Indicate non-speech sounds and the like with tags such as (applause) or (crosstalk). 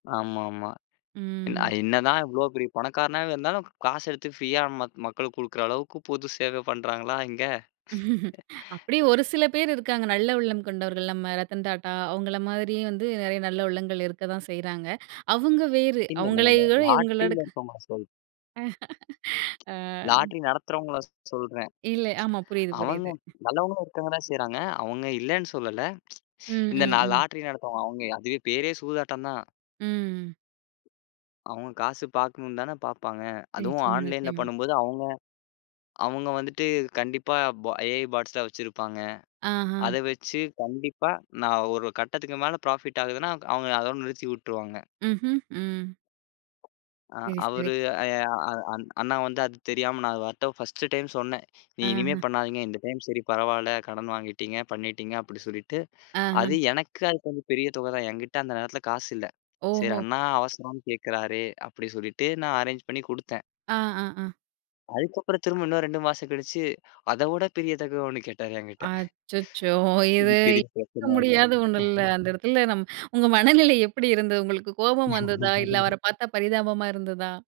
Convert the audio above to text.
ஆமாம்மா. அ ம். இ என்னதான் இவ்ளோ பெரிய பணக்காரனா இருந்தாலும், காசு எடுத்து ஃப்ரியா ம மக்களுக்குக் குடுக்கிற அளவுக்குப் பொதுச் சேவை பண்றாங்களா இங்க? (laughs) அப்படி ஒரு சில பேர் இருக்காங்க. நல்ல உள்ளம் கொண்டவர்கள். நம்ம ரத்தன் டாடா அவங்களை மாரி வந்து நிறைய நல்ல உள்ளங்கள் இருக்கத்தான் செய்யறாங்க. அவங்க வேறு. இல்ல, நான் அவங்களை இல்ல. இவங்களட இவங்களோட. லாட்ரில இருக்கவங்கள சொல்றேன். (laughs) அ. லாட்டரி நடத்துறவங்கள ஸ் சொல்றேன். இல்ல. ஆமா. புரியுது அவங்க புரியுது. நல்லவங்களும் இருக்காங்க தான் செய்றாங்க. அவங்க இல்லேன்னு சொல்லல. ம். (tsk) இந்த ம். நான் ம். லாட்டரி நடத்துவங்க அவங்க, அதுவே பேரே சூதாட்டம் தான். ம். அவங்க காசு பாக்கணும்னுதானே பாப்பாங்க. அதுவும் நிச்சயமா, ஆன்லைன்ல நிச்சயமா. பண்ணும்போது அவங்க அவங்க வந்துட்டு கண்டிப்பா பா எ.ஐ. பாட்ஸ் எல்லாம் வச்சிருப்பாங்க. அஹா. அதை வச்சு கண்டிப்பா நான் ஒரு கட்டத்துக்கு மேல ப்ராஃபிட் ஆகுதுன்னா அவங்க அதோட நிறுத்தி விட்டுருவாங்க. ம்ஹ்ம். ம். ஆ, சரி சரி. அவரு அ அ அண் அண்ணா வந்து அது தெரியாம நான் அது வாரத்த 1 டைம் சொன்னேன். நீ இனிமே அஹா. பண்ணாதீங்க. இந்த டைம் சரி பரவாயில்ல கடன் வாங்கிட்டீங்க, பண்ணிட்டீங்க அப்படி சொல்லிட்டு அஹா. அது எனக்கு அது கொஞ்சம் பெரிய தொகைதான். என்கிட்ட அந்த நேரத்துல காசு இல்ல. சரி ஓஹோ. அண்ணா அவசரம்னு கேக்குறாரே அப்படி சொல்லிட்டு நான் அரேஞ்ச் பண்ணி கொடுத்தேன். ஆ. ஆ. அ. அதுக்கப்புறம் திரும்ப இன்னொரு 2 மாசம் கழிச்சு அதவிட பெரிய தொகை ஒண்ணு கேட்டாரு என்கிட்ட. அச்சச்சோ! இது இது பெரிய பிரச்சன (unintelligible) முடியாத ஒண்ணு இல்ல. அந்த ஆயிடுச்சு. இடத்துல நம் உங்க மனநிலை எப்படி இருந்தது? உங்களுக்குக் கோபம் வந்ததா? இல்ல (laughs) அவரைப் பார்த்தா பரிதாபமா இருந்ததா?